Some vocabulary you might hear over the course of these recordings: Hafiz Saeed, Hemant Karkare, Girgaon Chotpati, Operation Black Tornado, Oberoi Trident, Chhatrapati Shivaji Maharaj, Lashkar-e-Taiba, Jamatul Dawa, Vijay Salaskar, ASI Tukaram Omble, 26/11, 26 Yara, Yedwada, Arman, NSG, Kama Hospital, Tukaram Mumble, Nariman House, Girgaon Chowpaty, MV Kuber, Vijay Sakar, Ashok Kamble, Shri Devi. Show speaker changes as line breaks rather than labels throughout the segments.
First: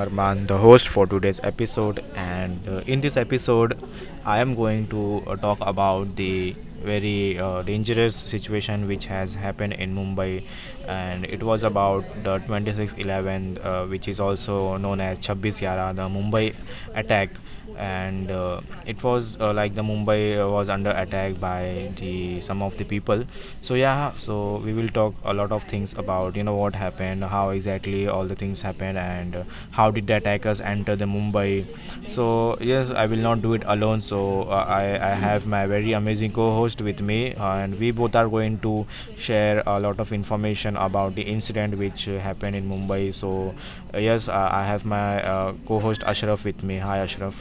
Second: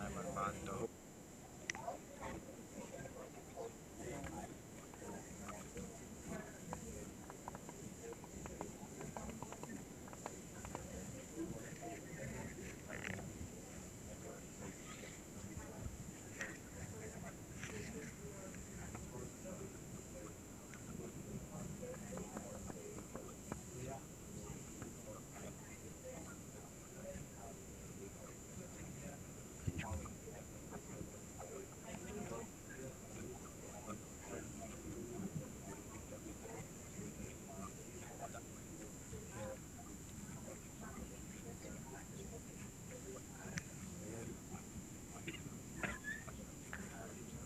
Arman, the host for today's episode, and in this episode, I am going to talk about the very dangerous situation which has happened in Mumbai. And it was about the 26/11, which is also known as 26 Yara, the Mumbai attack. And it was like the mumbai was under attack by the some of the people. So yeah, so we will talk a lot of things about what happened, how exactly all the things happened, and how did the attackers enter the mumbai. So yes, I will not do it alone, so I have my very amazing co-host with me, and we both are going to share a lot of information about the incident which happened in mumbai. So yes, I have my co-host Ashraf with me. Hi Ashraf.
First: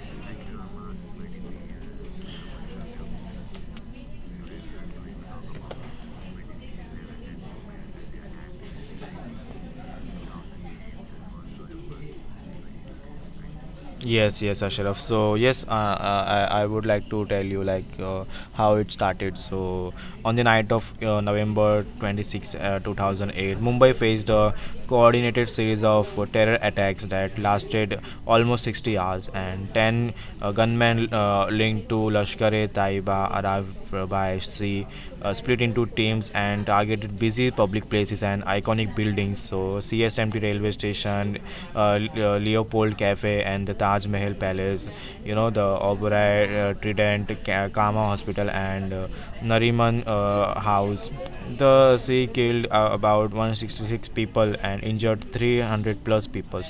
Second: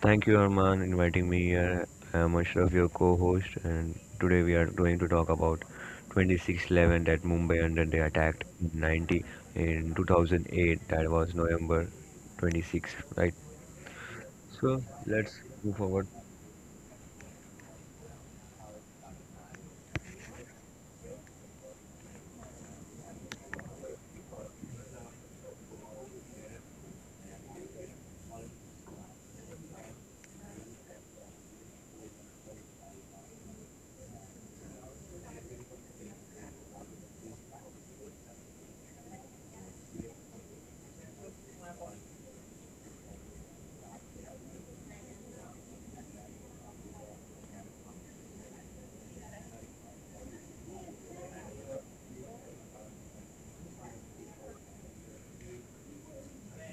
Thank you, Arman, inviting me here. I am Ashraf, your co-host, and today we are going to talk about 26/11 that Mumbai under the attack in 2008. That was November 26th, right?
Yes, yes,
So
Ashraf. So
let's
yes, uh,
move forward.
uh, I, I would like to tell you, like, how it started. So on the night of November 26, 2008, Mumbai faced a coordinated series of terror attacks that lasted almost 60 hours, and 10 gunmen linked to Lashkar-e-Taiba arrived by sea, split into teams and targeted busy public places and iconic buildings. So CSMT railway station, uh, Leopold Cafe, and the Taj Mahal Palace. You know, the Oberoi Trident, Kama Hospital, and Nariman House. The sea killed about 166 people and injured 300 plus people,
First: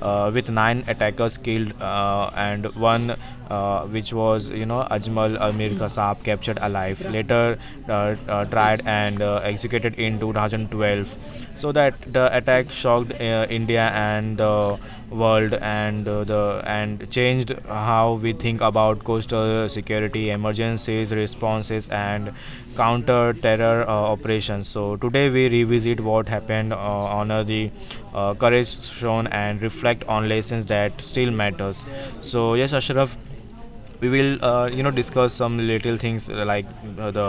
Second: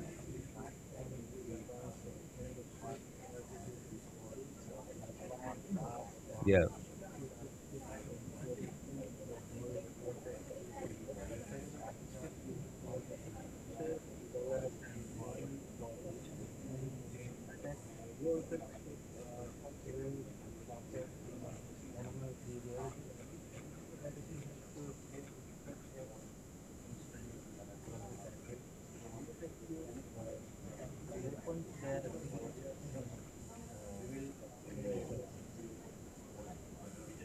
with nine attackers killed and one which was, you know, Ajmal Amir Kasab, captured
Yeah.
alive, later uh, tried and executed in 2012. So that the attack shocked India and the world, and the and changed how we think about coastal security, emergencies, responses, and counter terror operations. So today we revisit what happened, honor the courage shown, and reflect on lessons that still matters. So yes, Ashraf, we will discuss some little things, like the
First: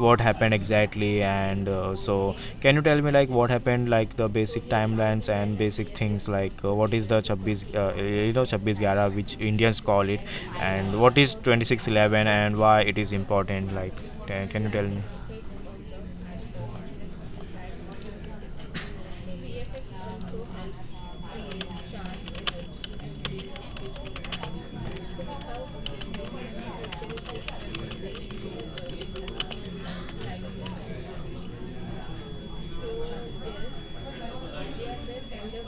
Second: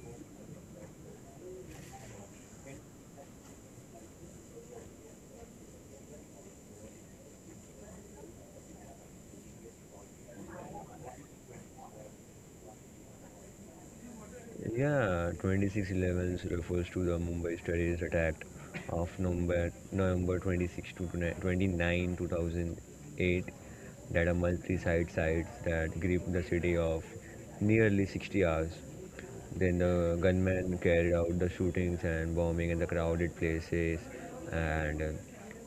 what happened exactly, and so can you tell me, like, what happened, like the basic timelines and basic things, like what is the 26 26 gara which indians call it, and what is 2611 and why it is important, like can you tell me?
Yeah, 2611 refers to the Mumbai terrorist attack of November 26 to 29, 2008 that are multi-site sites that gripped the city of nearly 60 hours. Then the gunman carried out the shootings and bombing in the crowded places and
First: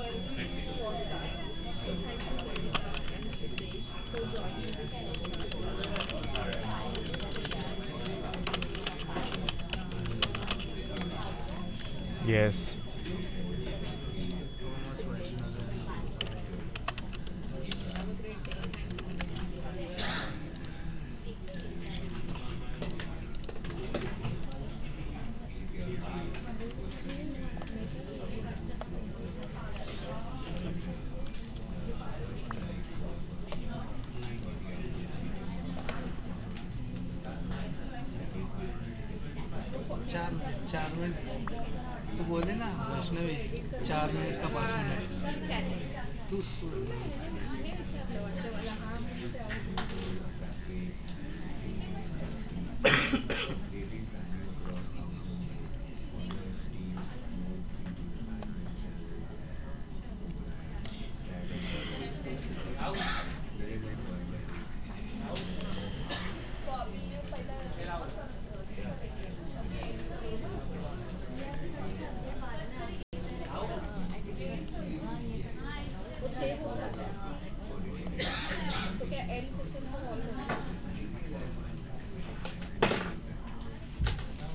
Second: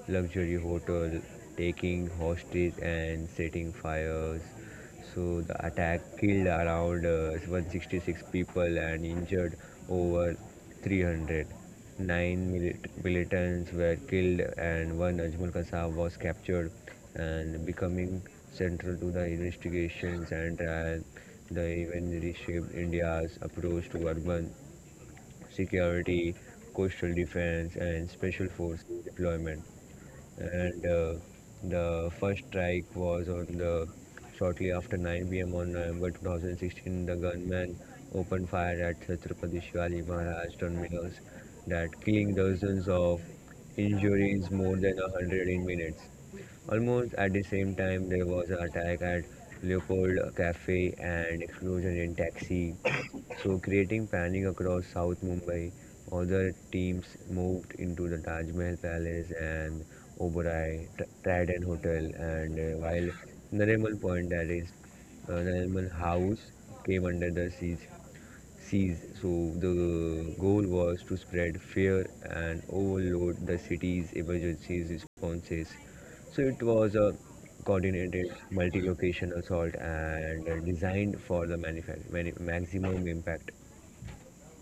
luxury hotel, taking hostages and setting fires so the attack killed around 166 people and injured over 300. Nine
Yes.
milit- militants were killed and one Ajmal Kasab was captured and becoming central to the investigations and trial. The event reshaped India's approach to urban security, coastal defense and special forces deployment. And the first strike was on the shortly after 9 p.m. on November 2016. The gunman opened fire at Chhatrapati Shivaji Maharaj terminals, that killing dozens of injuries more than a hundred in minutes. Almost at the same time, there was an attack at Leopold Cafe and explosion in taxi, so creating panic across South Mumbai. Other teams moved into the Taj Mahal Palace and Oberoi Trident Hotel, and while Nariman Point, that is Nariman House, came under the siege seas. So the goal was to spread fear and overload the city's emergency responses. So it was a coordinated multi-location assault and designed for the maximum impact.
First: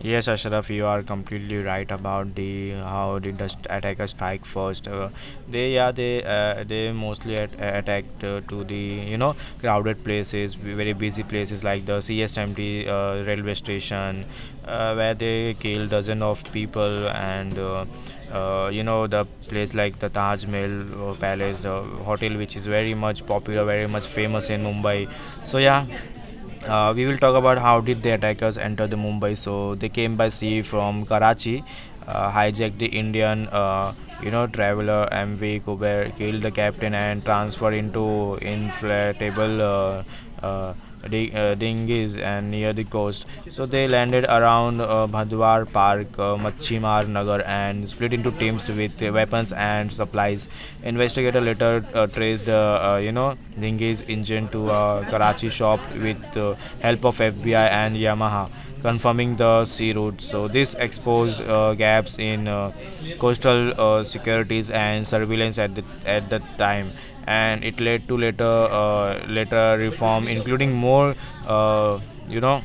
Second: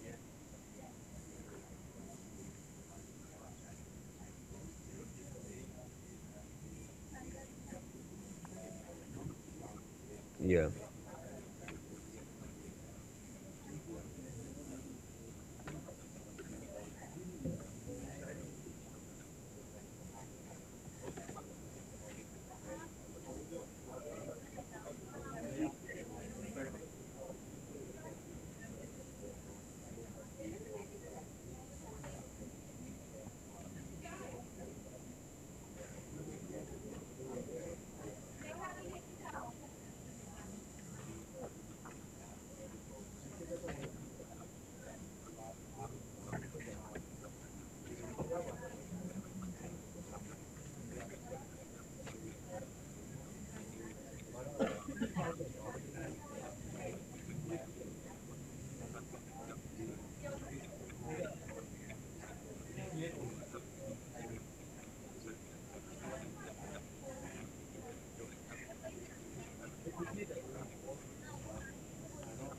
Yes, Ashraf, you are completely right about the how the dust attackers strike first. They yeah they mostly attacked to the, you know, crowded places,
Yeah,
very busy places like the CSMT railway station, where they kill dozen of people. And. You know, the place like the Taj Mahal Palace, the hotel which is very much popular, very much famous in Mumbai. So yeah, we will talk about how did the attackers enter the mumbai. So they came by sea from karachi, hijacked the indian traveler MV Kuber, killed the captain and transferred into inflatable dinghies and near the coast. So they landed around bhadwar park, machimar nagar and split into teams with weapons and supplies. Investigator later traced, Dhingi's engine to a Karachi shop with help of FBI and Yamaha, confirming the sea route. So this exposed gaps in coastal securities and surveillance at the time, and it led to later reform, including more, uh, you know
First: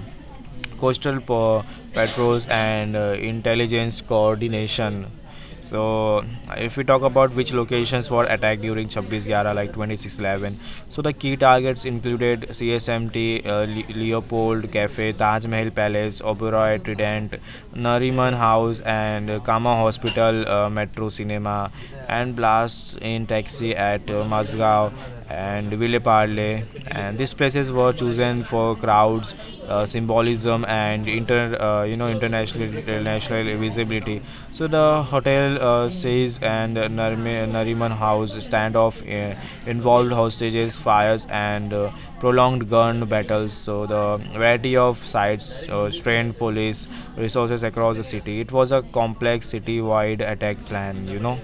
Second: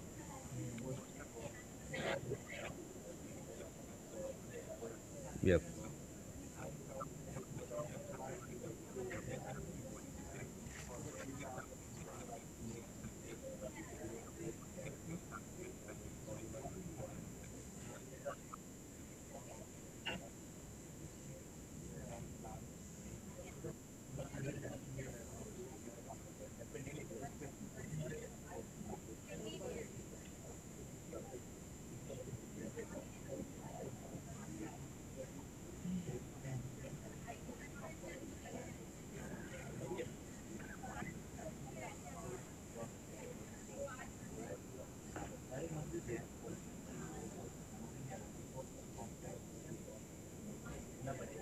coastal patrols and intelligence coordination.
yep.
So, if we talk about which locations were attacked during 26/11, like 26 11, so the key targets included CSMT, Leopold Cafe, Taj Mahal Palace, Oberoi Trident, Nariman House, and Kama Hospital, Metro Cinema, and blasts in taxi at Mazgaon and Ville Parle. And these places were chosen for crowds, symbolism, and international visibility. So the hotel stays and Nariman House standoff involved hostages, fires, and prolonged gun battles. So the variety of sites strained police resources across the city. It was a complex city-wide attack plan.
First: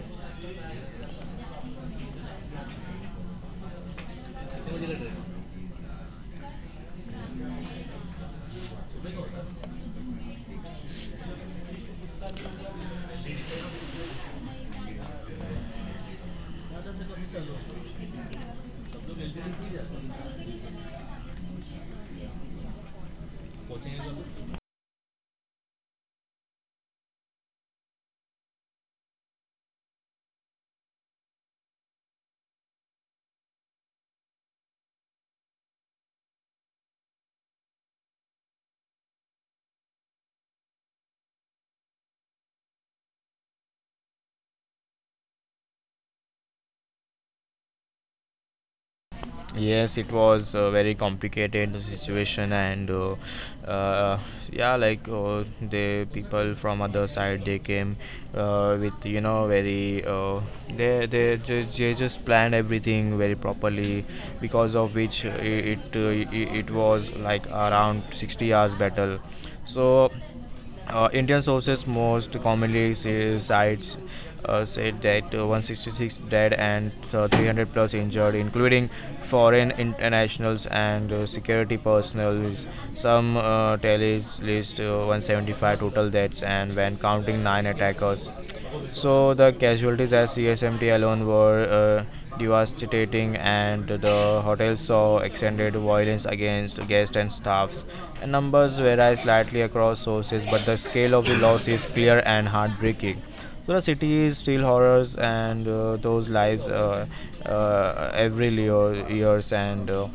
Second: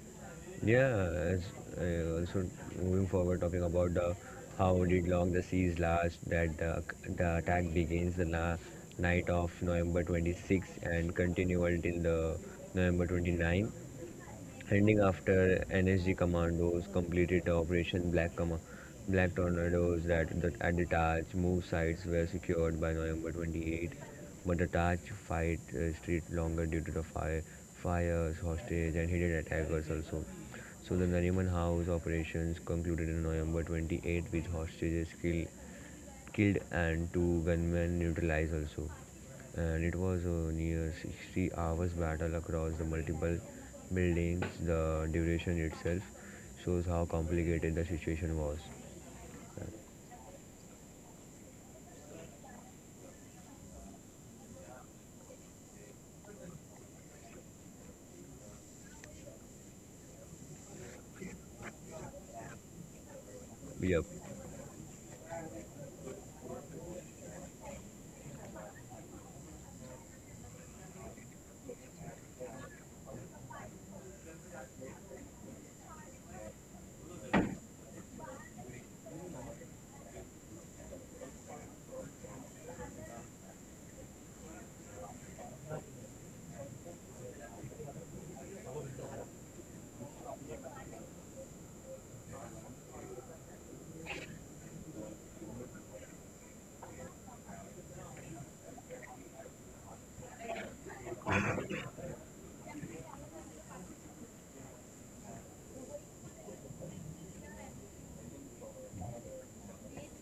Yeah, as also moving forward, talking about the how did long the siege last, that the attack begins the night of November 26 and continued till the November 29. Ending after NSG commandos completed the Operation Black Tornadoes that at the Taj move sites were secured by November 28, but the Taj fight stretched longer due to the fires, hostage, and hidden attackers also. So the Nariman House operations concluded in November 28 with hostages killed and two gunmen neutralized also. And it was a near 60 hours battle across the multiple buildings. The duration itself shows how complicated the situation was.
Yes, it was a very complicated the situation, and uh, yeah, like the people from other side they came with, you know, very they just planned everything very
Yep.
properly, because of which it was like around 60 hours battle, so. Indian sources most commonly say, sites said that 166 dead and 300 plus injured, including foreign internationals and security personnel. Some tallies list 175 total deaths, and when counting nine attackers. So the casualties at CSMT alone were devastating, and the hotel saw extended violence against guests and staffs. The numbers vary slightly across sources, but the scale of the loss is clear and heartbreaking. So the city is still horrors, and those lives every year, years and.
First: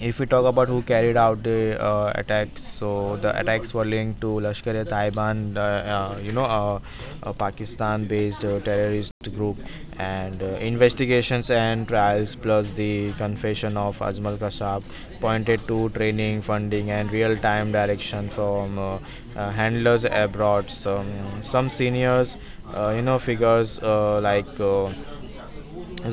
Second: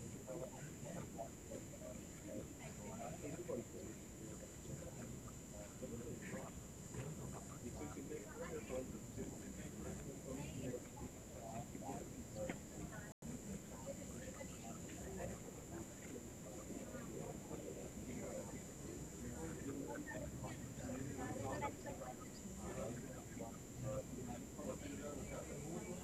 If we talk about who carried out the attacks, so the attacks were linked to Lashkar-e-Taiban, the a Pakistan-based terrorist group, and investigations and trials, plus the confession of Ajmal Kasab, pointed to training, funding, and real-time direction from handlers abroad. Some seniors, figures like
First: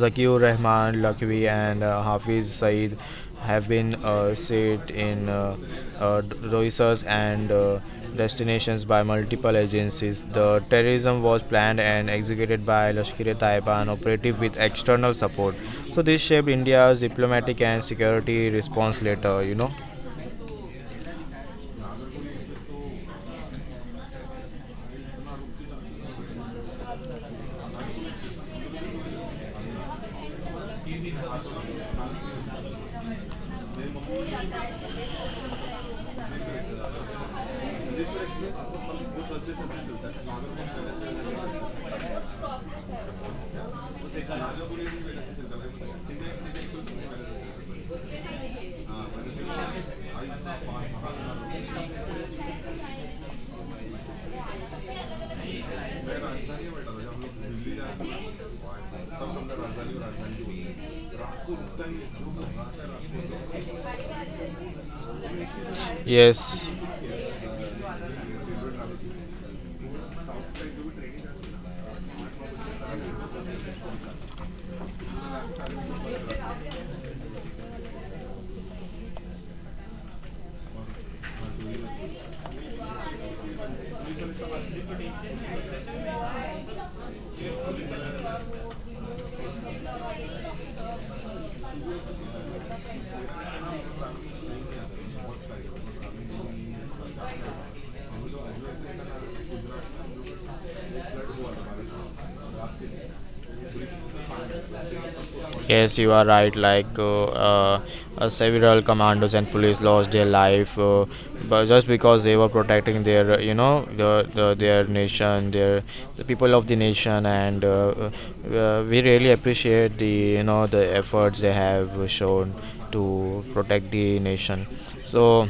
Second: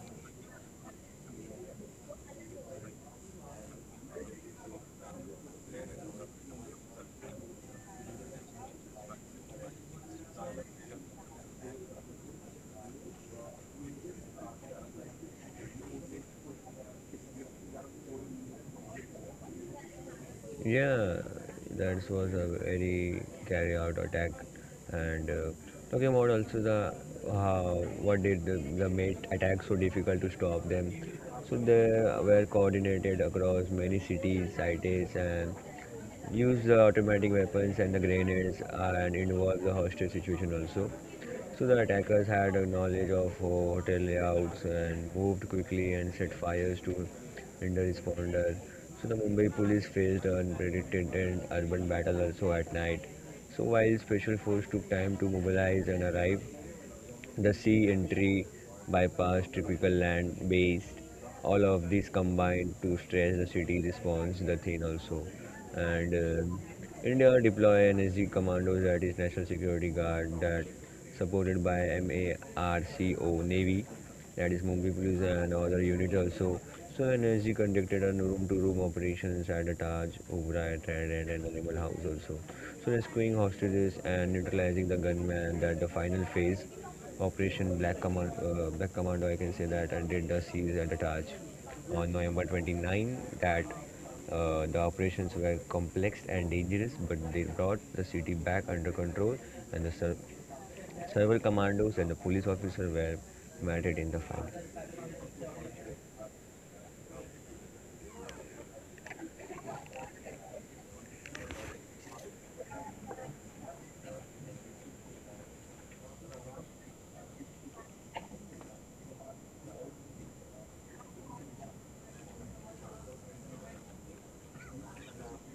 Zakir Rahman Lakvi and Hafiz Saeed have been set in research and destinations by multiple agencies. The terrorism was planned and executed by Lashkar-e-Taiba, an operative with external support. So this shaped India's diplomatic and security response later.
Yeah, that was a very carry out attack. And talking about also the how what did the mate attack so difficult to stop them. So they were coordinated across many cities, and used the automatic weapons and the grenades, and involved the hostage situation also. So the attackers had a knowledge of hotel layouts and moved quickly and set fires to hinder responders. So the Mumbai police faced an unprecedented urban battle also at night. So while special force took time to mobilize and arrive, the sea entry, bypass, typical land based, all of these combined to stress the city response, the thing also. And
Yes.
um India deploy NSG commandos that is National Security Guard that supported by MARCO Navy that is Mumbai Police and other units also. So NSG conducted on room-to-room operations at the Taj, Ubra, Trident and Animal House also. So rescuing hostages and neutralizing the gunman that the final phase. Operation Black Command, Black Commando, I can say that, and did the siege and the Taj on November 29. That The operations were complex and dangerous, but they brought the city back under control, and the several commandos and the police officer were murdered in the fight.
Yes, you are right. Like several commandos and police lost their life, but just because they were protecting their, the their nation, their the people of the nation, and we really appreciate the, the efforts they have shown to protect the nation. So.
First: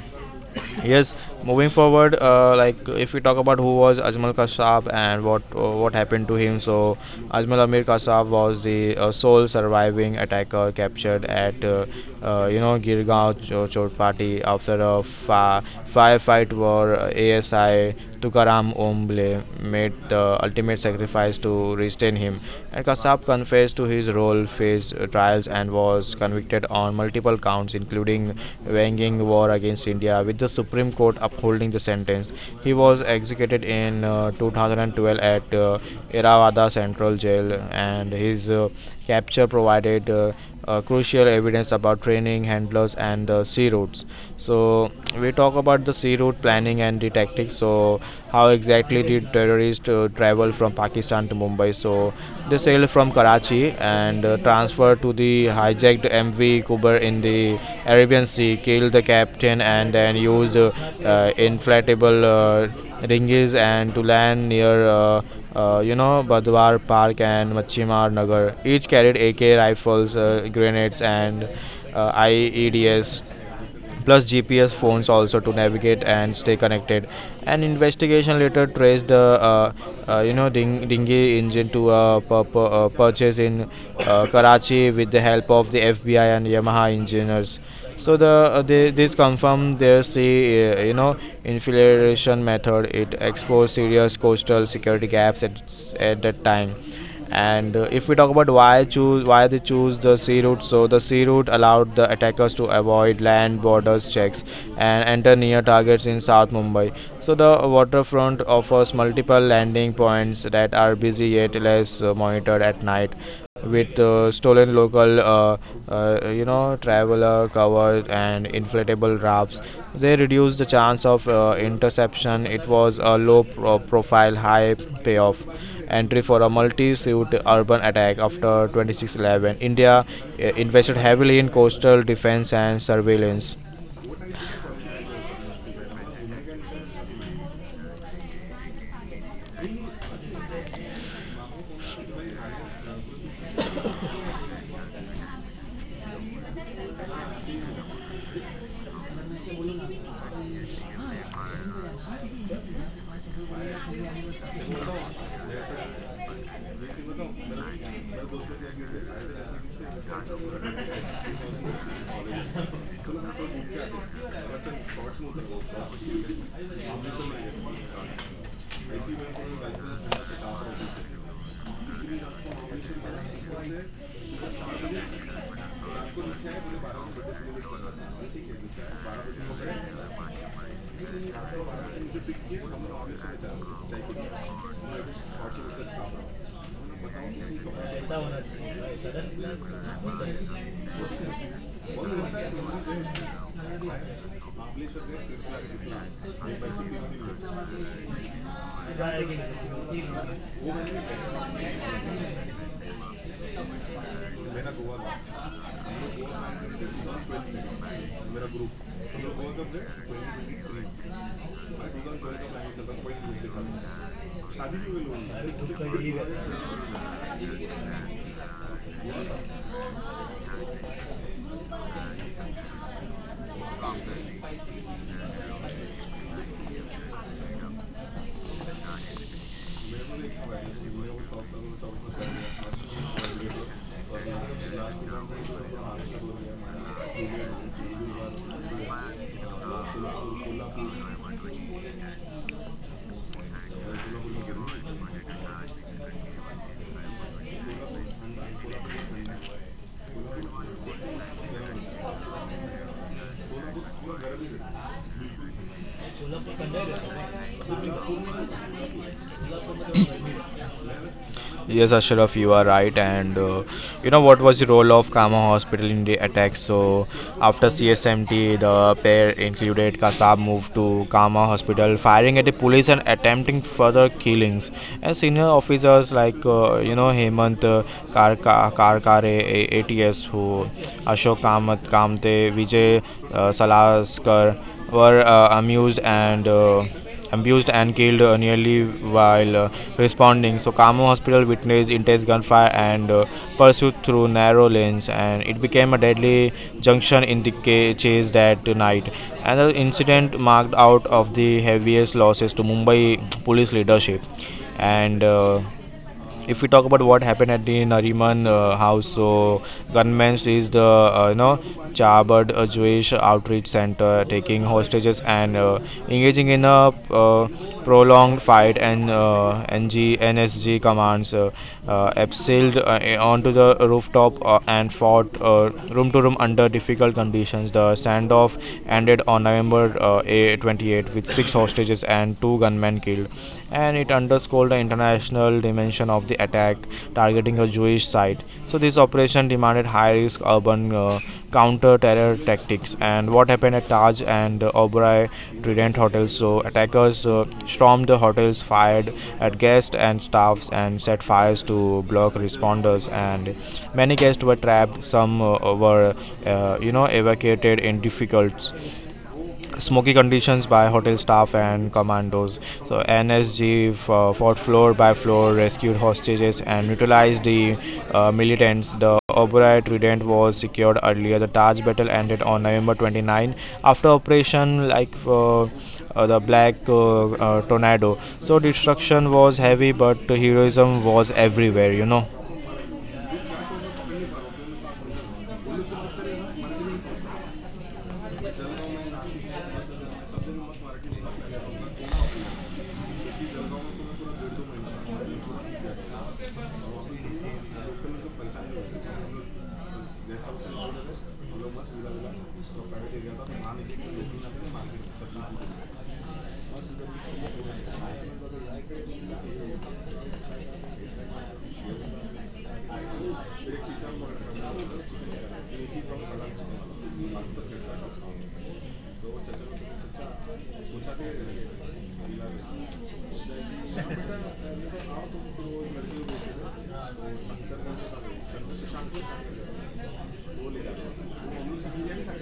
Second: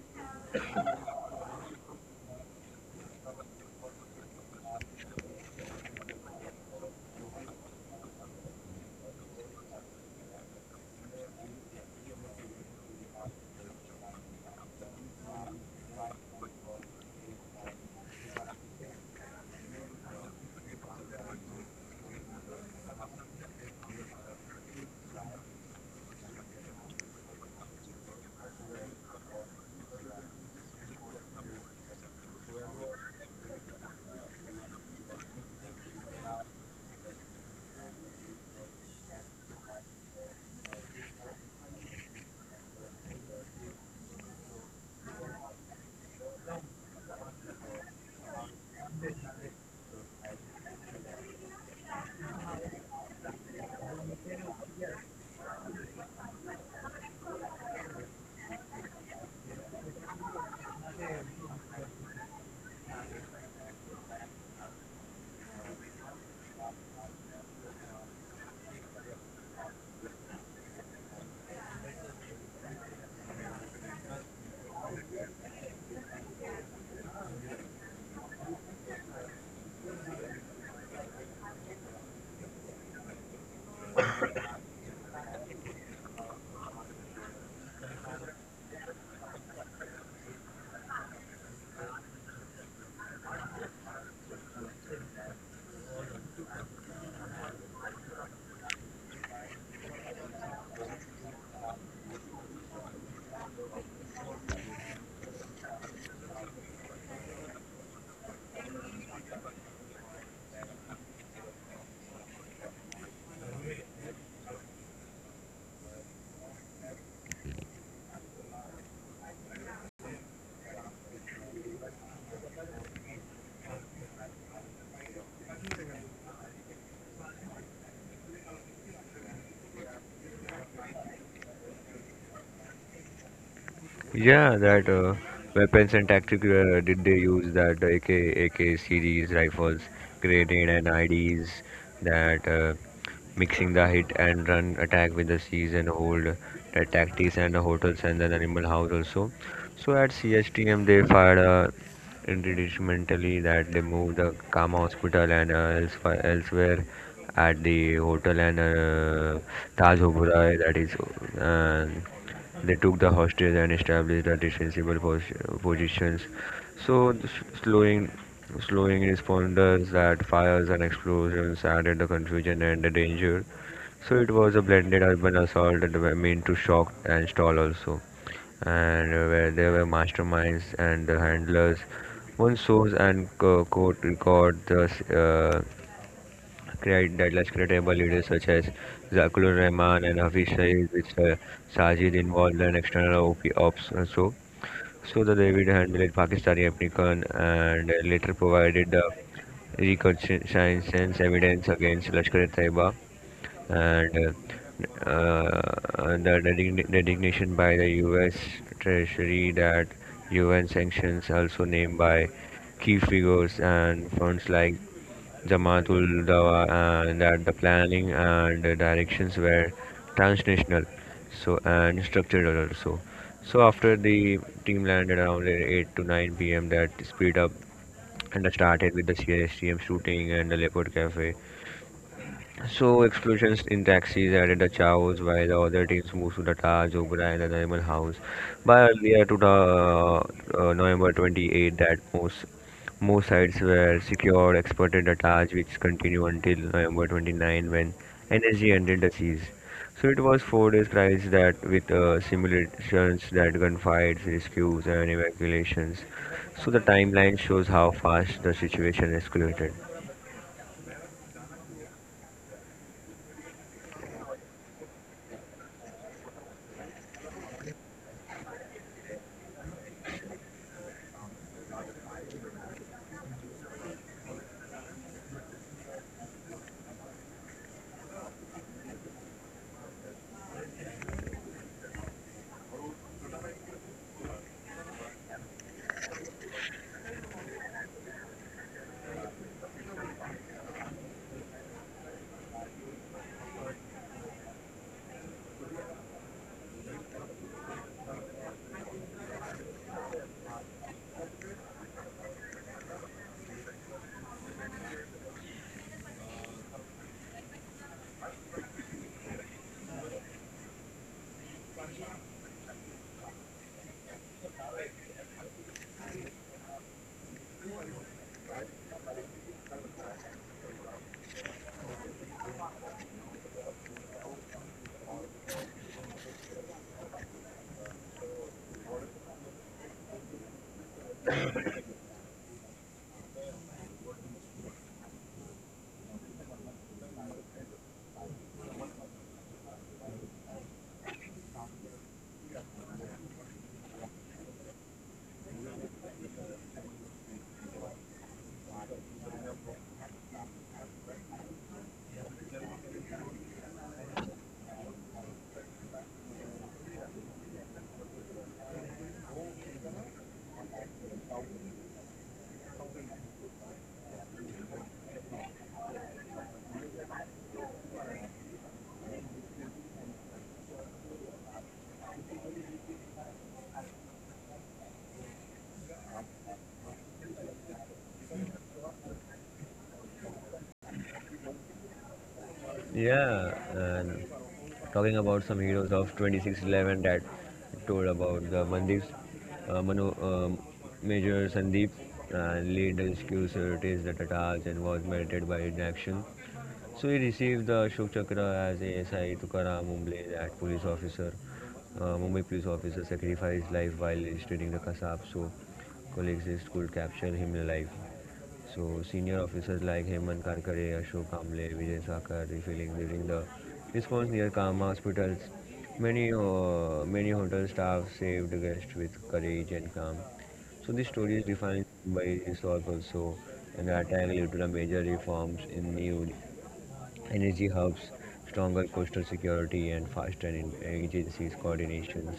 Yes, moving forward, like if we talk about who was Ajmal Kasab and what happened to him, so Ajmal Amir Kasab was the sole surviving attacker captured at Girgaon Chotpati after a firefight where ASI Tukaram Omble made the ultimate sacrifice to restrain him. And Kasap confessed to his role, faced trials, and was convicted on multiple counts, including waging war against India, with the Supreme Court upholding the sentence. He was executed in 2012 at Theravada Central Jail, and his capture provided crucial evidence about training, handlers, and the sea routes. So we talk about the sea route planning and the tactics. So how exactly did terrorists travel from Pakistan to Mumbai? So they sailed from Karachi and transferred to the hijacked MV Kuber in the Arabian Sea, killed the captain, and then used inflatable dinghies and to land near. Badwar Park and Machimar Nagar. Each carried AK rifles, grenades, and IEDs plus GPS phones also to navigate and stay connected. An investigation later traced the uh, dinghy engine to a purchase in Karachi with the help of the FBI and Yamaha engineers. So the this confirmed their sea infiltration method. It exposed serious coastal security gaps at that time, and if we talk about why they choose the sea route, so the sea route allowed the attackers to avoid land borders checks and enter near targets in South Mumbai. So the waterfront offers multiple landing points that are busy yet less monitored at night, with stolen local, traveler covered and inflatable rafts. They reduce the chance of interception. It was a low profile, high payoff entry for a multi-suit urban attack after 2611. India invested heavily in coastal defense and surveillance.
Yeah, that weapons and tactical did they use that AK series rifles, grenade and IDs that mixing the hit and run attack with the seize and hold the tactics and the hotels and the animal house also. So at CSTM they fired indeterminately that they moved the Kama hospital and elsewhere at the hotel and Taj Obura that is uh, they took the hostage and established the defensible positions, so the slowing responders that fires and explosions added the confusion and the danger. So it was a blended urban assault that were meant to shock and stall also, and where there were masterminds and the handlers. One source and court record the Great, that let's create able leaders such as Zakulur Rahman and Hafiz Saeed with Sajid involved and external OP ops also. So the David handled Pakistani African and later provided the reconciliation evidence against Lashkar-e-Taiba. And the designation by the U.S. Treasury that UN sanctions also named by key figures and funds like Jamatul Dawa and that the planning and the directions were transnational so and structural also. So after the team landed around 8 to 9 p.m. that speed up and started with the CSTM shooting and the Leopard Cafe so explosions in taxis added the chaos while the other teams moved to the Taj, Ogra and the Naiman House. By earlier to the November 28 that most sites were secured, exported the Taj which continued until November 29 when NSG ended the siege. So it was 4 days prior that with simulations that gunfights, rescues and evacuations. So the timeline shows how fast the situation escalated.
Yes, Ashraf, you are right. And what was the role of Kama Hospital in the attack? So after CSMT, the pair included Kasab moved to Kama Hospital, firing at the police and attempting further killings. And senior officers like Hemant Karkare, ATS, who Ashok Kamat Kamte, Vijay Salaskar were amused and. Abused and killed nearly while responding. So Kamo Hospital witnessed intense gunfire and pursuit through narrow lanes, and it became a deadly junction in the chase that night. Another incident marked out of the heaviest losses to Mumbai police leadership, and. If we talk about what happened at the Nariman house, so gunmen seized the Chabad Jewish outreach center, taking hostages and engaging in a prolonged fight. And NG commands abseiled onto the rooftop and fought room to room under difficult conditions. The standoff ended on November 28th, with six hostages and two gunmen killed, and it underscored the international dimension of the attack, targeting a Jewish site. So this operation demanded high-risk urban counter-terror tactics. And what happened at Taj and Oberoi Trident hotels? So attackers stormed the hotels, fired at guests and staffs, and set fires to block responders. And many guests were trapped. Some were evacuated in difficult smoky conditions by hotel staff and commandos. So NSG fought floor by floor, rescued hostages, and neutralized the militants. The Oberoi Trident was secured earlier. The Taj battle ended on November 29 after Operation, like. The black tornado. So destruction was heavy but heroism was everywhere.
Yeah, and talking about some heroes of 2611 that told about the Mandeeps, Manu, Major Sandeep, and lead rescue sorties the Tatars and was melted by inaction. So he received the Ashok Chakra as ASI Tukaram Mumble, that police officer, Mumbai police officer sacrificed his life while restraining the Kasab so colleagues could capture him alive. So senior officers like Hemant Karkare, Ashok Kamble, Vijay Sakar refilling during the response near Kama hospitals. Many hotel staff saved guests with courage and calm. So these stories define Mumbai's resolve also, and the attack led to the major reforms in New Delhi. Energy hubs, stronger coastal security, and faster in agencies coordinations.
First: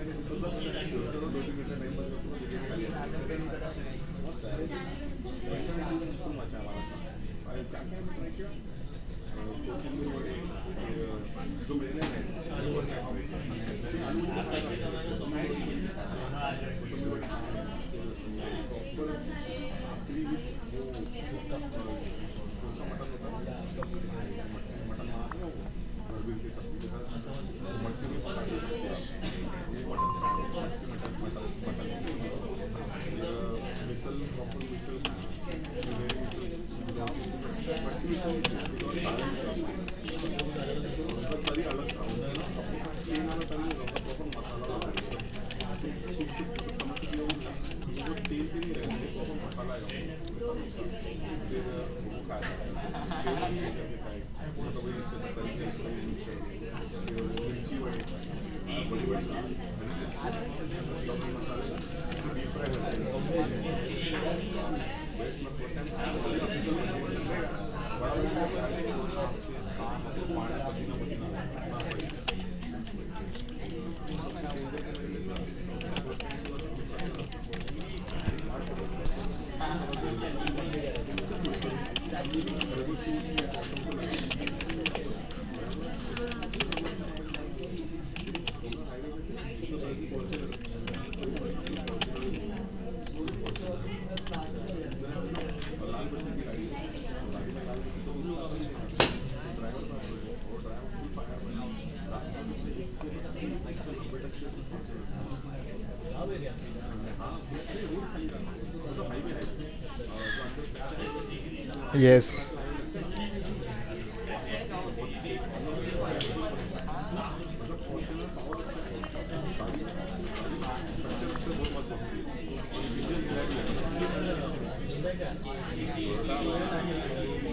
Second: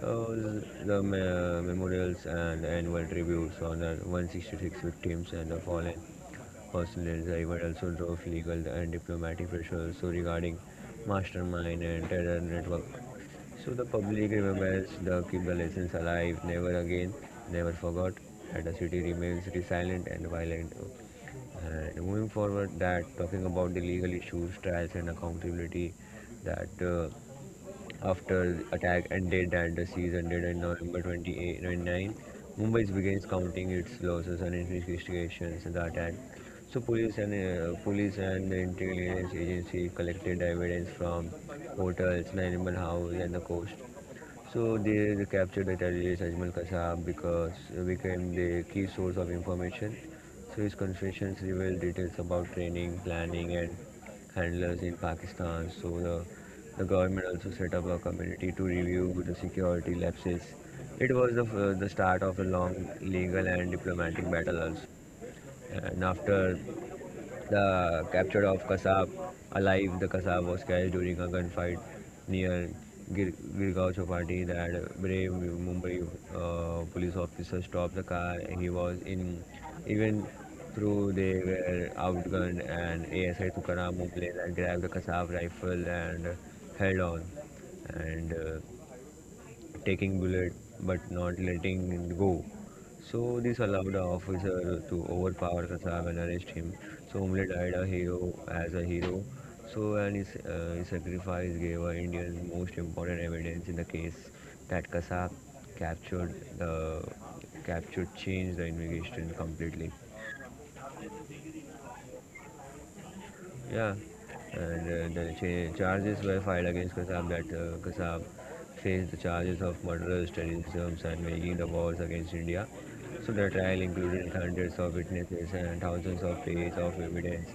The memorials and annual tributes honor 166 victims and the fallen Personal driver also drove legal and diplomatic pressures so regarding mastermind and terror network. So the public remembers the keep lessons alive, never again, never forgot, and the city remains resilient and violent. And moving forward, that talking about the legal issues, trials, and accountability, that after the attack ended and the siege ended on November 29, Mumbai begins counting its losses and investigations in the attack. So police and the intelligence agency collected evidence from hotels, and animal house, and the coast. So they captured the terrorist Ajmal Kasab because he became the key source of information. So his confessions reveal details about training, planning, and handlers in Pakistan. So the government also set up a committee to review the security lapses. It was the start of a long legal and diplomatic battle also. And after the capture of Kasab alive, the Kasab was killed during a gunfight near Gir- Girgaon Chowpaty. That brave Mumbai police officer stopped the car. He was in, even through they were outgunned, and ASI Tukaram Mumble and grabbed the Kasab rifle and held on. And taking bullet but not letting it go. So this allowed the officer to overpower Kasab and arrest him. So Umle died a hero as a hero. So and his sacrifice gave our Indians most important evidence in the case that Kasab captured the captured changed the investigation completely.
Yes.
Yeah, and the charges were filed against Kassab that Kassab faced the charges of murderous terrorism and making the wars against India. So the trial included hundreds of witnesses and thousands of pages of evidence.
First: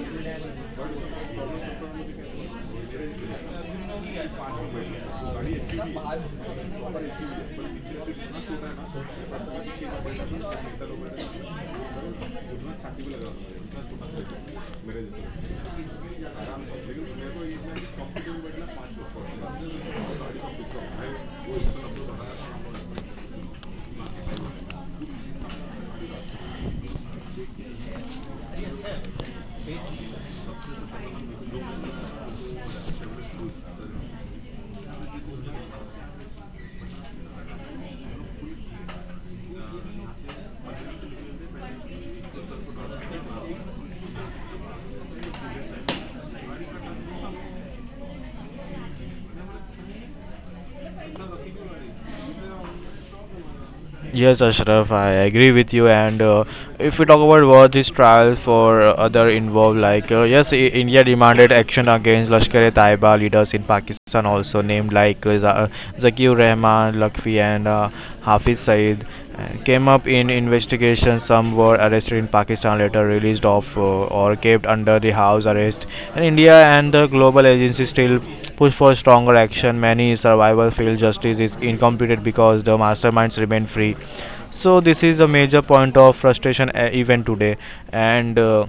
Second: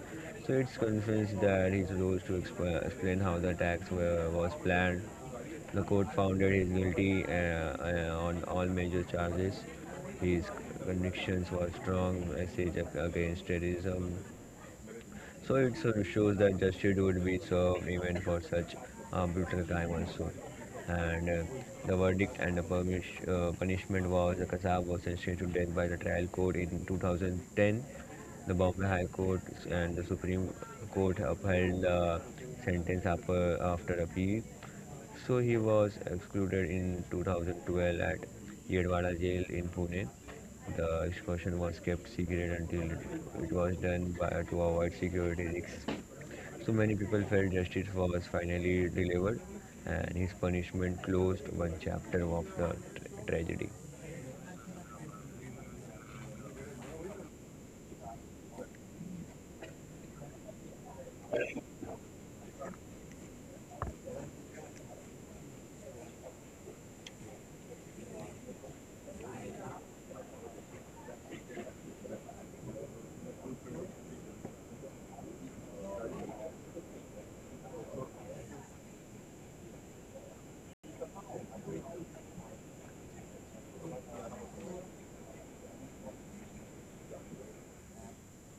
So it's convinced that his rose to explain how the attacks was planned. The court found that he is guilty on all major charges. His convictions were strong message against terrorism so it sort of shows that justice would be served even for such a brutal crime also. And the verdict and the punishment was the Kassab was sentenced to death by the trial court in 2010. The Bombay High Court and the Supreme Court upheld the sentence after appeal. So he was excluded in 2012 at Yedwada jail in Pune. The expulsion was kept secret until it, was done by, to avoid security risks. So many people felt justice was finally delivered and his punishment closed one chapter of the tragedy.
Yes, Ashraf, I agree with you. And if we talk about war, these trials for other involved, like yes, India demanded action against Lashkar-e-Taiba leaders in Pakistan, also named like Zakir Rahman, Lakfi, and Hafiz Saeed, came up in investigation. Some were arrested in Pakistan, later released off or kept under the house arrest. And India and the global agency still push for stronger action. Many survivors people justice is incomplete because the masterminds remain free. So this is a major point of frustration even today. And uh,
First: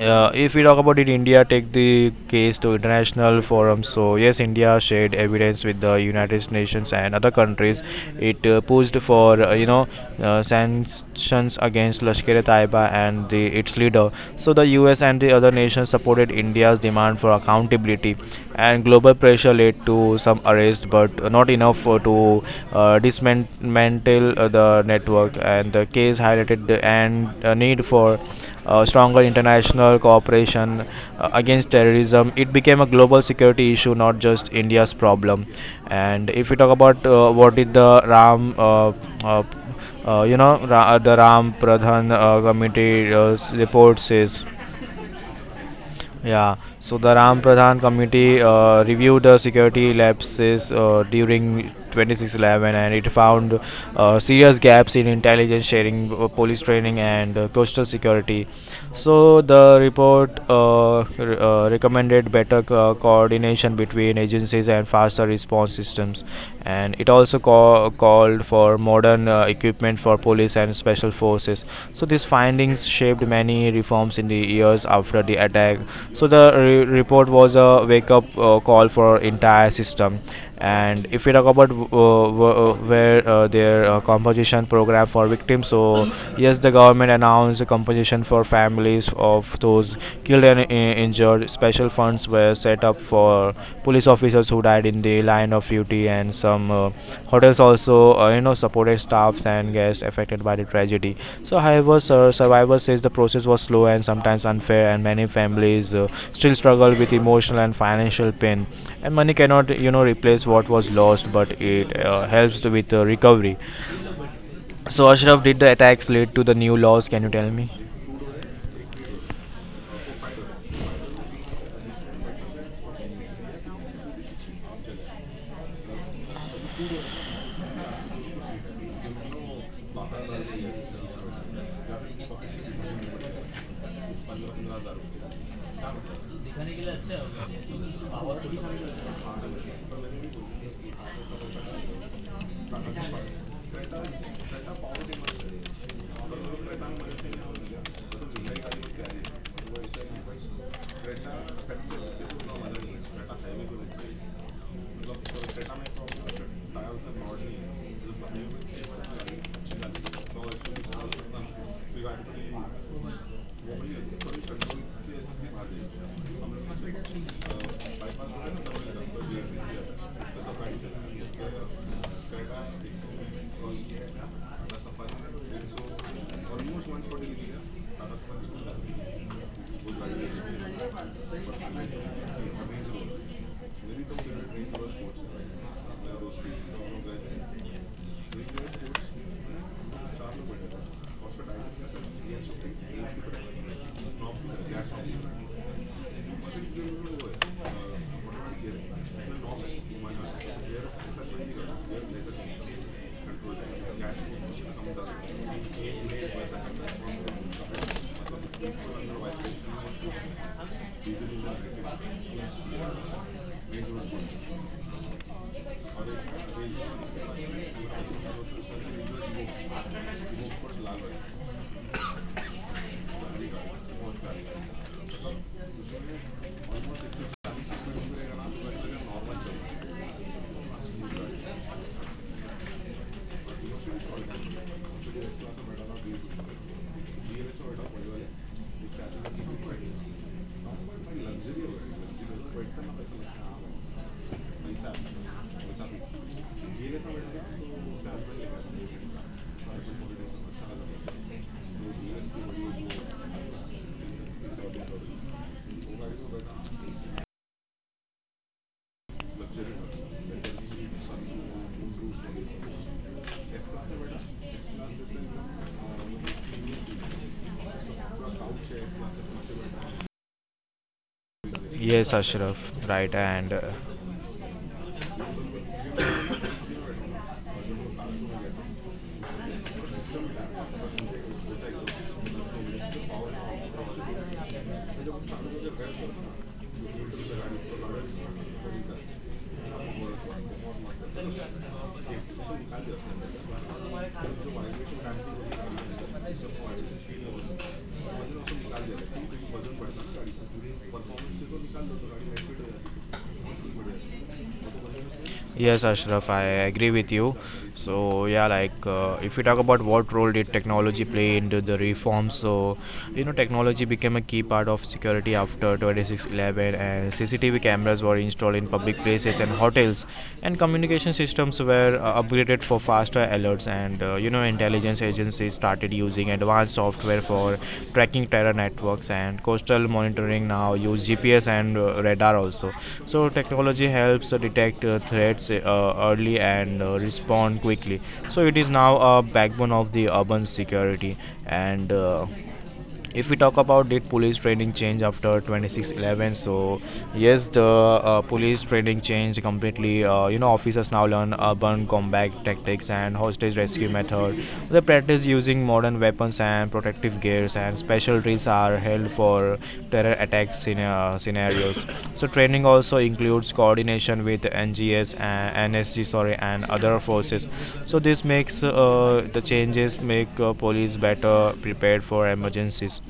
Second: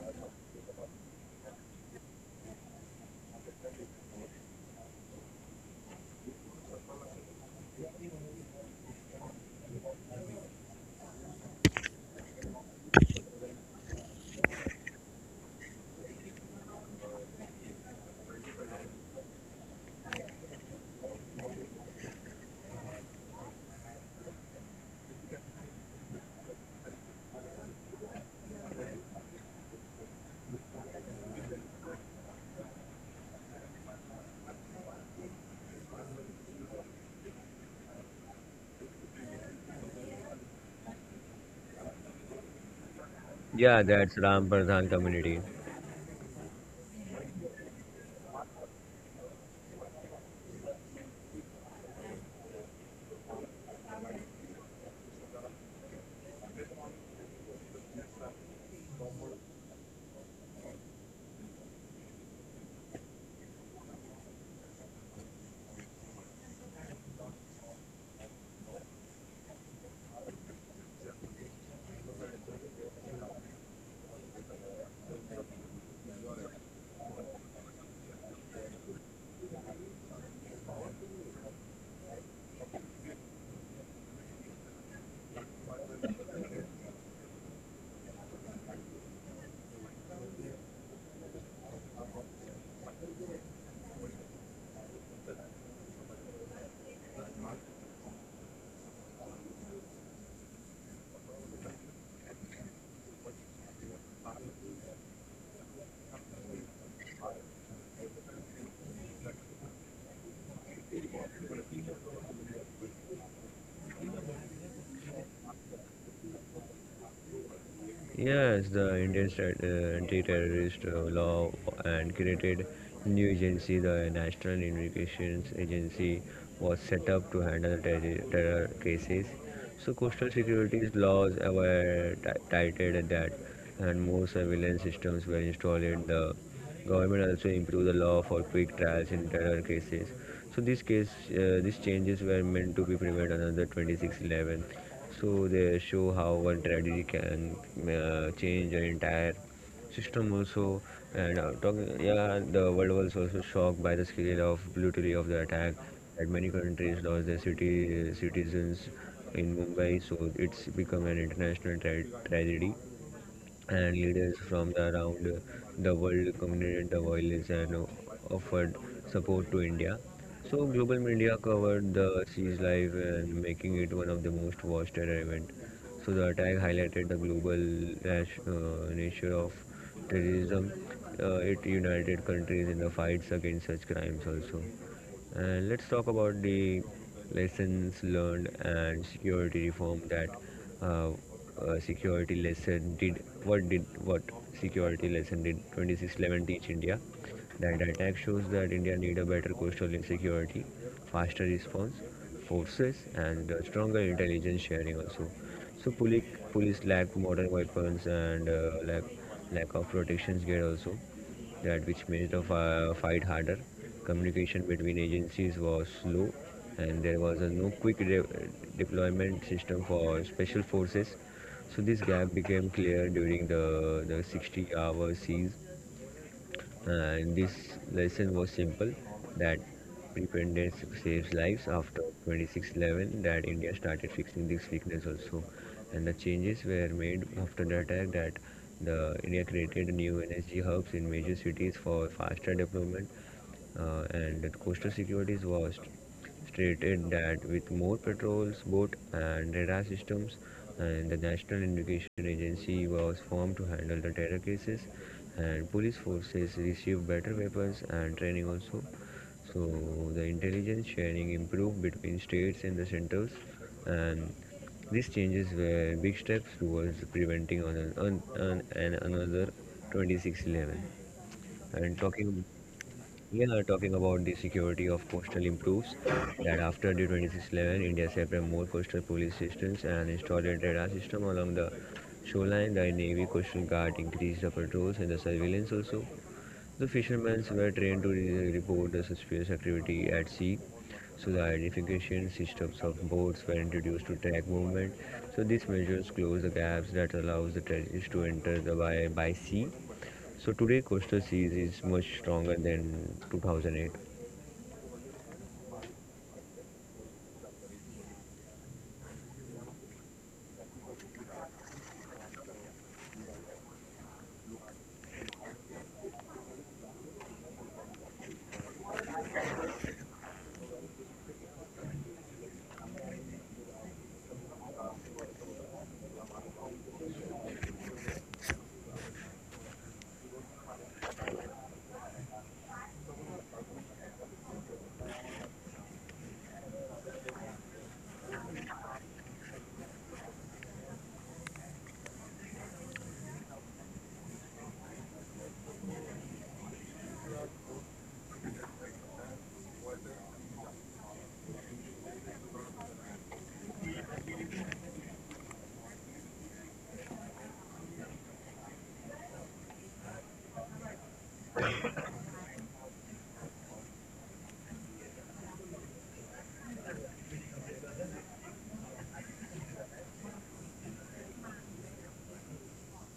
uh, if we talk about it, India take the case to international forum. So yes, India shared evidence with the United Nations and other countries. It pushed for sanctions against Lashkar-e-Taiba and the, its leader. So the U.S. and the other nations supported India's demand for accountability instability, and global pressure led to some arrest, but not enough to dismantle the network. And the case highlighted the and need for stronger international cooperation against terrorism. It became a global security issue, not just India's problem. And if we talk about what did the Ram uh, you know, Ra- the Ram Pradhan Committee
Yeah,
report
that's
says.
Ram Pradhan community.
Yeah, so the Ram Pradhan committee reviewed the security lapses during 2611 and it found serious gaps in intelligence sharing, police training, and coastal security. So the report recommended better coordination between agencies and faster response systems, and it also called for modern equipment for police and special forces. So these findings shaped many reforms in the years after the attack. So the report was a wake-up call for entire system. And if we talk about where their compensation program for victims, so yes, the government announced a compensation for families of those killed and injured. Special funds were set up for police officers who died in the line of duty, and some hotels also, supported staffs and guests affected by the tragedy. So, however, survivors says the process was slow and sometimes unfair, and many families still struggle with emotional and financial pain. And money cannot, you know, replace what was lost, but it helps with recovery. So, Ashraf, did the attacks lead to the new laws? Can you tell me?
Yes, the Indian anti-terrorist law and created new agency, the National Investigations Agency, was set up to handle terror cases. So coastal securities laws were tightened that and more surveillance systems were installed. The government also improved the law for quick trials in terror cases. So these changes were meant to be prevent another 2611. So they show how one tragedy can change an entire system also. And yeah, the world was also shocked by the scale of brutality of the attack. That many countries lost their city citizens in Mumbai, so it's become an international tragedy, and leaders from around the world condemned the violence and offered support to India. So global media covered the siege live and making it one of the most watched terror event. So the attack highlighted the global nature of terrorism. It united countries in the fights against such crimes also. Let's talk about the lessons learned and security reform. That uh, security lesson did what security lesson did 26/11 teach India? That attack shows that India need a better coastal security, faster response forces, and stronger intelligence sharing also. So police lack modern weapons, and lack of protections gear also, that which made the fight harder. Communication between agencies was slow, and there was a no quick deployment system for special forces. So this gap became clear during the 60-hour siege. Uh, and this lesson was simple, that preparedness saves lives. After 26/11, that India started fixing this weakness also, and the changes were made after the attack, that the India created new energy hubs in major cities for faster development. And that coastal securities was stated, that with more patrols, boat and radar systems, and the National Investigation Agency was formed to handle the terror cases, and police forces received better weapons and training also. So the intelligence sharing improved between states and the centers, and these changes were big steps towards preventing on, an another 26/11. And
Yes,
talking
Ashraf. Right, and
Yeah, talking about the security of coastal improves, that after the 26/11, India set up more coastal police systems and installed a radar system along the shoreline. The Navy Coastal Guard increased the patrols and the surveillance also. The fishermen were trained to report the suspicious activity at sea. So the identification systems of boats were introduced to track movement. So these measures close the gaps that allows the terrorists to enter the by sea, so today Coastal Seas is much stronger than 2008.
yes, Ashraf, I agree with you. So yeah, like if we talk about what role did technology play into the reform, so you know technology became a key part of security after 2611, and CCTV cameras were installed in public places and hotels, and communication systems were upgraded for faster alerts, and you know intelligence agencies started using advanced software for tracking terror networks, and coastal monitoring now use GPS and radar also. So technology helps detect threats early and respond quickly. So it is now a backbone of the urban security. And if we talk about did police training change after 2611, so yes, the police training changed completely. You know, officers now learn urban combat tactics and hostage rescue method. They practice using modern weapons and protective gears, and special drills are held for terror attack scenarios. So training also includes coordination with NGS and NSG sorry and other forces. So this makes the changes make police better prepared for emergencies.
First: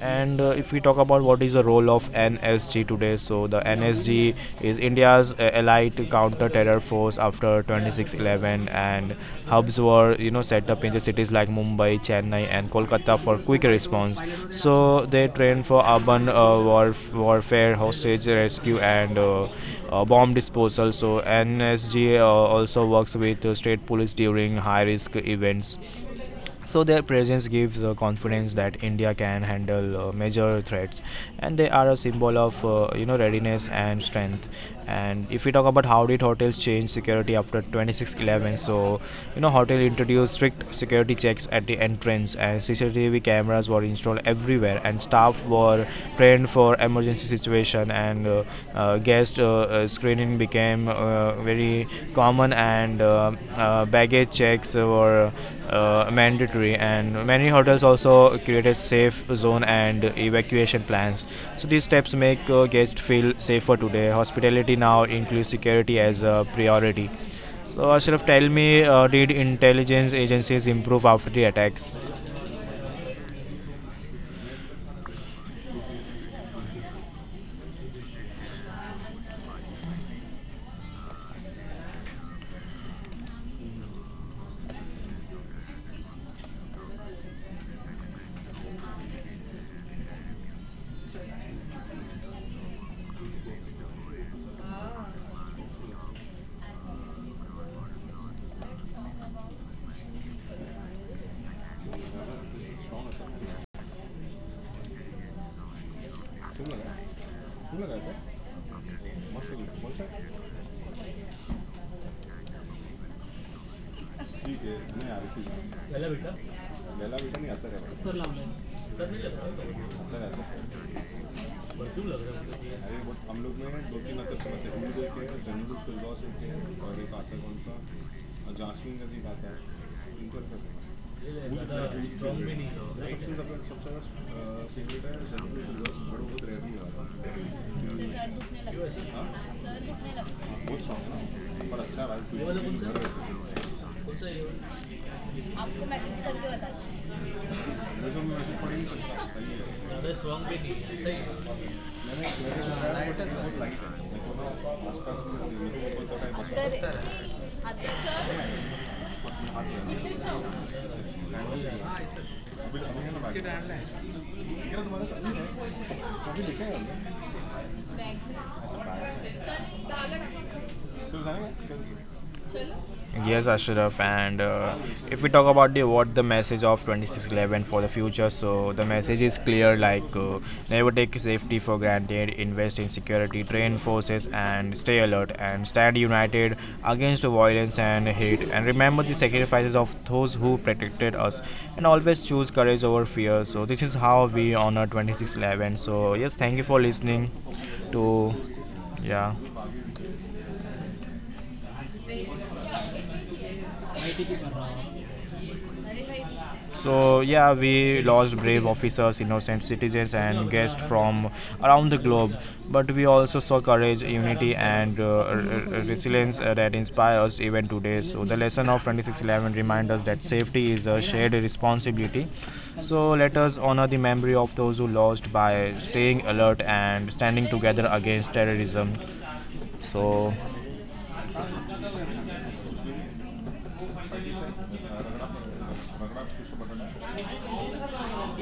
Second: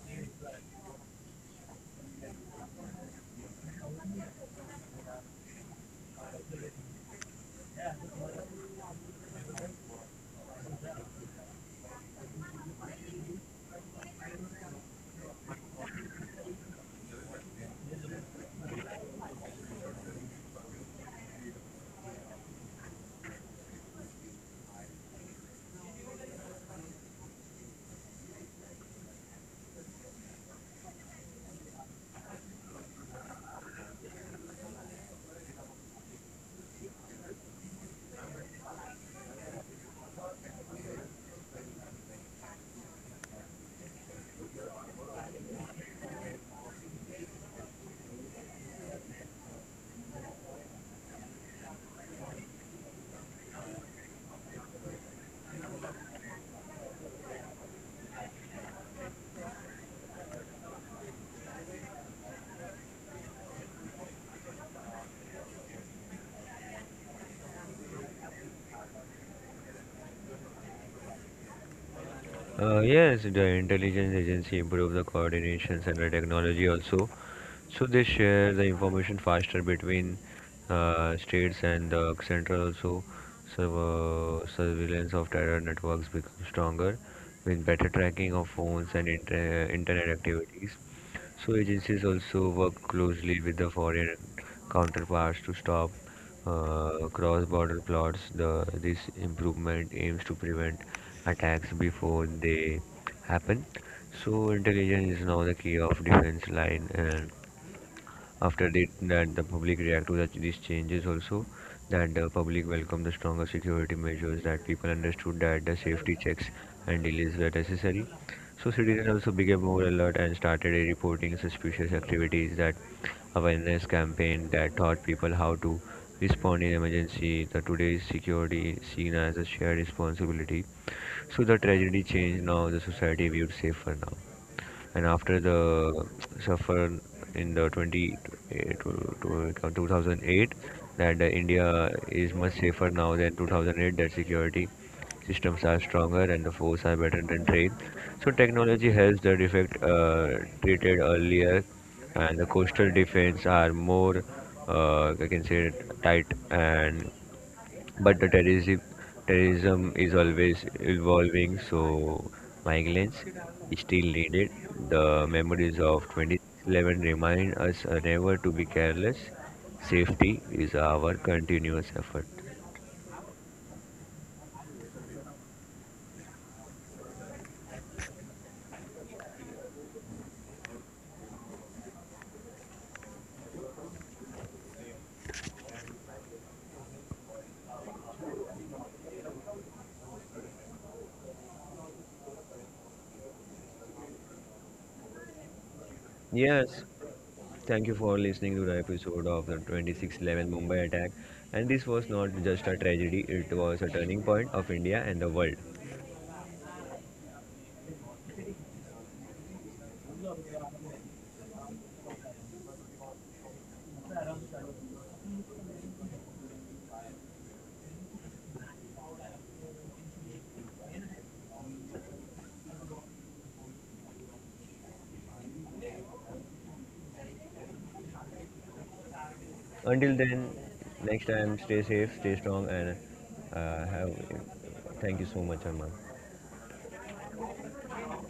And if we talk about what is the role of NSG today, so the NSG is India's allied counter-terror force after 26/11, and hubs were you know set up in the cities like Mumbai, Chennai, and Kolkata for quick response. So they train for urban warfare, hostage rescue, and bomb disposal. So NSG also works with state police during high-risk events. So their presence gives confidence that India can handle major threats, and they are a symbol of you know readiness and strength. And if we talk about how did hotels change security after 2611, so you know hotel introduced strict security checks at the entrance, and CCTV cameras were in installed everywhere, and staff were trained for emergency situation. And guest screening became very common, and baggage checks were mandatory. And many hotels also created safe zone and evacuation plans. So these steps make guests feel safer today. Hospitality now includes security as a priority. So Ashraf, tell me, did intelligence agencies improve after the attacks?
Yes, the intelligence agency improved the coordinations and the technology also. So they share the information faster between states and the central also. So surveillance of terror networks become stronger with better tracking of phones and internet activities. So agencies also work closely with the foreign counterparts to stop cross-border plots. This improvement aims to prevent attacks before they happen. So intelligence is now the key of defense line, and that the public react to these changes also, that the public welcomed the stronger security measures, that people understood that the safety checks and delays were necessary. So citizens also became more alert and started reporting suspicious activities, that awareness campaign that taught people how to respond in emergency, the today's security seen as a shared responsibility. So the tragedy changed, now the society viewed safer now. And after the suffer in the 20 eh, to- to- to 2008, that India is much safer now than 2008, that security systems are stronger and the force are better than trained. So technology helps the defect treated earlier, and the coastal defense are more, I can say, tight. And but the terrorism is always evolving, so migrants still needed. The memories of 2011 remind us never to be careless. Safety is our continuous effort.
Yes, Ashraf. And if we talk about the what the message of 2611 for the future, so the message is clear like never take safety for granted, invest in security, train forces, and stay alert and stand united against violence and hate. And remember the sacrifices of those who protected us, and always choose courage over fear. So this is how we honor 2611. So yes, thank you for
Yes,
listening.
thank you
To
for listening to the episode
yeah.
of the 26/11 Mumbai attack. And this was not just a tragedy, it was a turning point of India and the world.
So yeah, we lost brave officers, innocent citizens, and guests from around the globe. But we also saw courage, unity, and resilience that inspire us even today. So the lesson of 2611 reminds us that safety is a shared responsibility. So let us honor the memory of those who lost by staying alert and standing together against terrorism. So
Until then, next time, stay safe, stay strong, and have. Thank you so much, Arman.